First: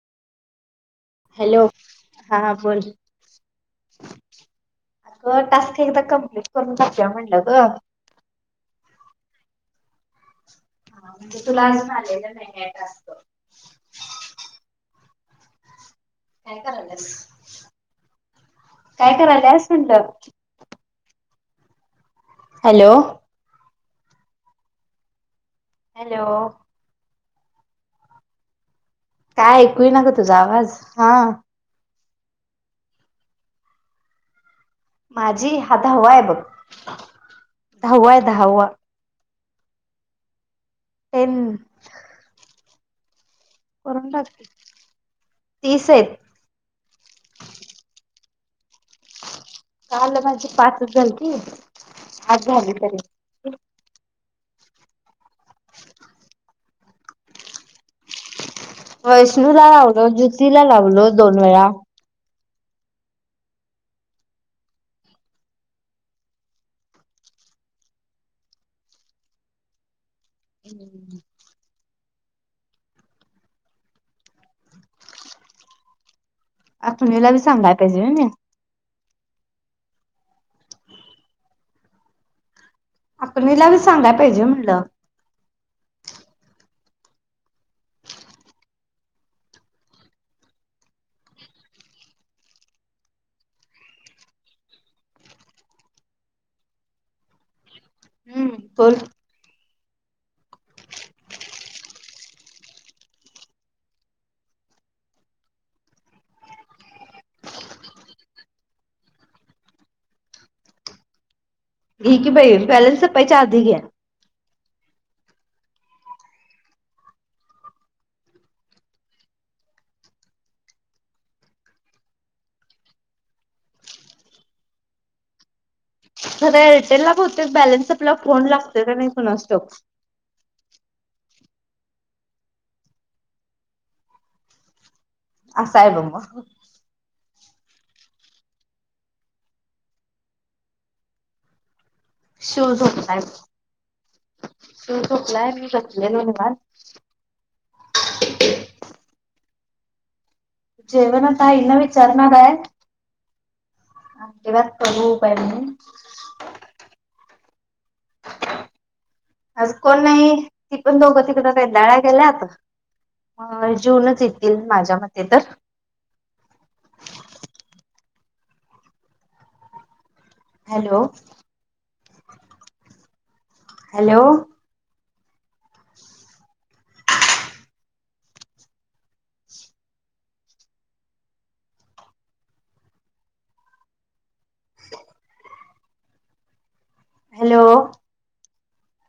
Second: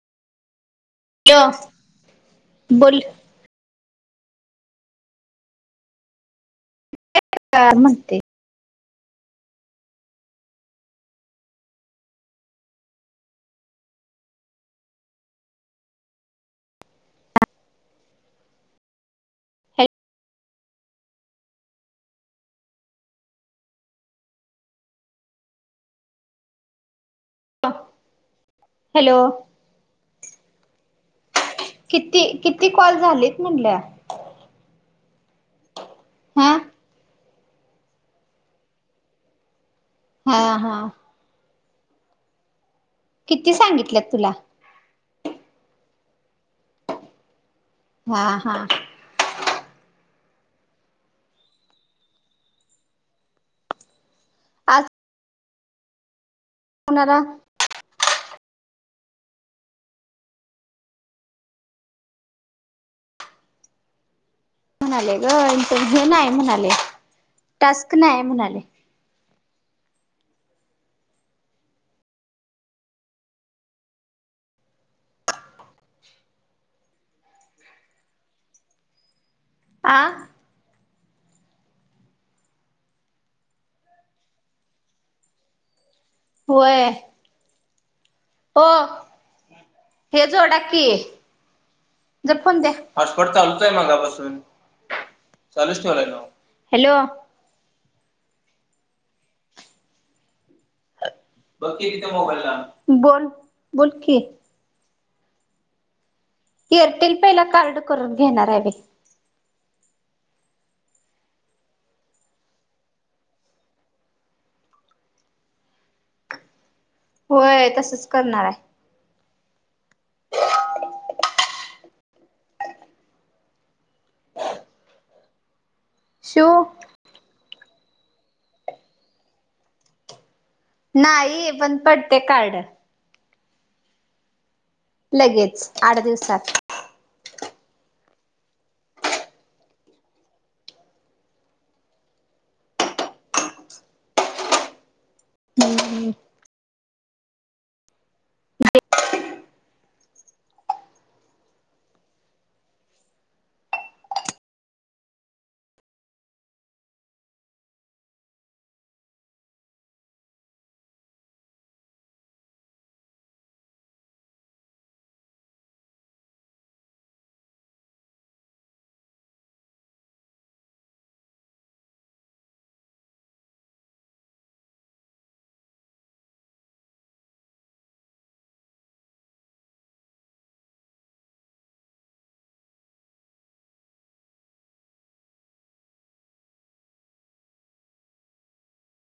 Hello, हा बोल? अग टास्क एकदा कमप्लीट करून टाकूया म्हटलं. काय म्हणते? हा म्हणजे तूला अजून आले नाही टास्क. काय करालास, काय करायलस हॅलो म्हणलं? हॅलो, हॅलो हॅलो, काय ऐकू येईना ग तुझा आवाज. हा किती -किती कॉल झालेत म्हटल्या? माझी हा धावा आहे बघ, हा धाव आहे धावा. हा हा. तन [unintelligible] किती सांग? करून टाक की, तीस आहेत. हा हा... काल माझी पाचच झालती, आज झाली तरी. आज कुणाला? वैष्णू ला लावलो, ज्योतीला लावलो दोन वेळा. म्हणाले ग इंटरव्हू नाही म्हणाले, टास्क नाही म्हणाले. हम्. सुनेला ला बी सांगायला पाहिजे त्या. आ आपणला बी सांगयला पाहिजे म्हटलं. होय. ओ हे जोडाकी. जर फोण द्या, फोन चालूच आहे मगापासून. चालूच ठेवलाय ना ओ, हॅलो ब [unintelligible] बघ की तीथ मोबाइला, बोल बोलकी. एअरटेल पेहला कार्ड करून घेणार आहे मी. घे की बाई आणि बॅलन्स संपायच्या आधी घ्या. होय, तसच करणार आहे. जरा शिव या एअरटेल ला बहुतेक बॅलन्स संपल्यावर फोन लागतय का नाही कोणास ठाऊक? नाही पण पडते कार्ड. लगेच असं आहे आठ बघ मग. दिवसात. शिव झोपलाय, शिव झोपलाय मी हम्म बसलेले निवांत. जेवन आता आईना विचारणार आहे. अ ते वत होपय [unintelligible] आज कोण नाही ती पण दोघं तिकडे काही [unintelligible] डाळ्या गेल्यात. अ जेऊनच येतील माझ्या मते तर हॅलो, हॅलो. [inaudible] हॅलो.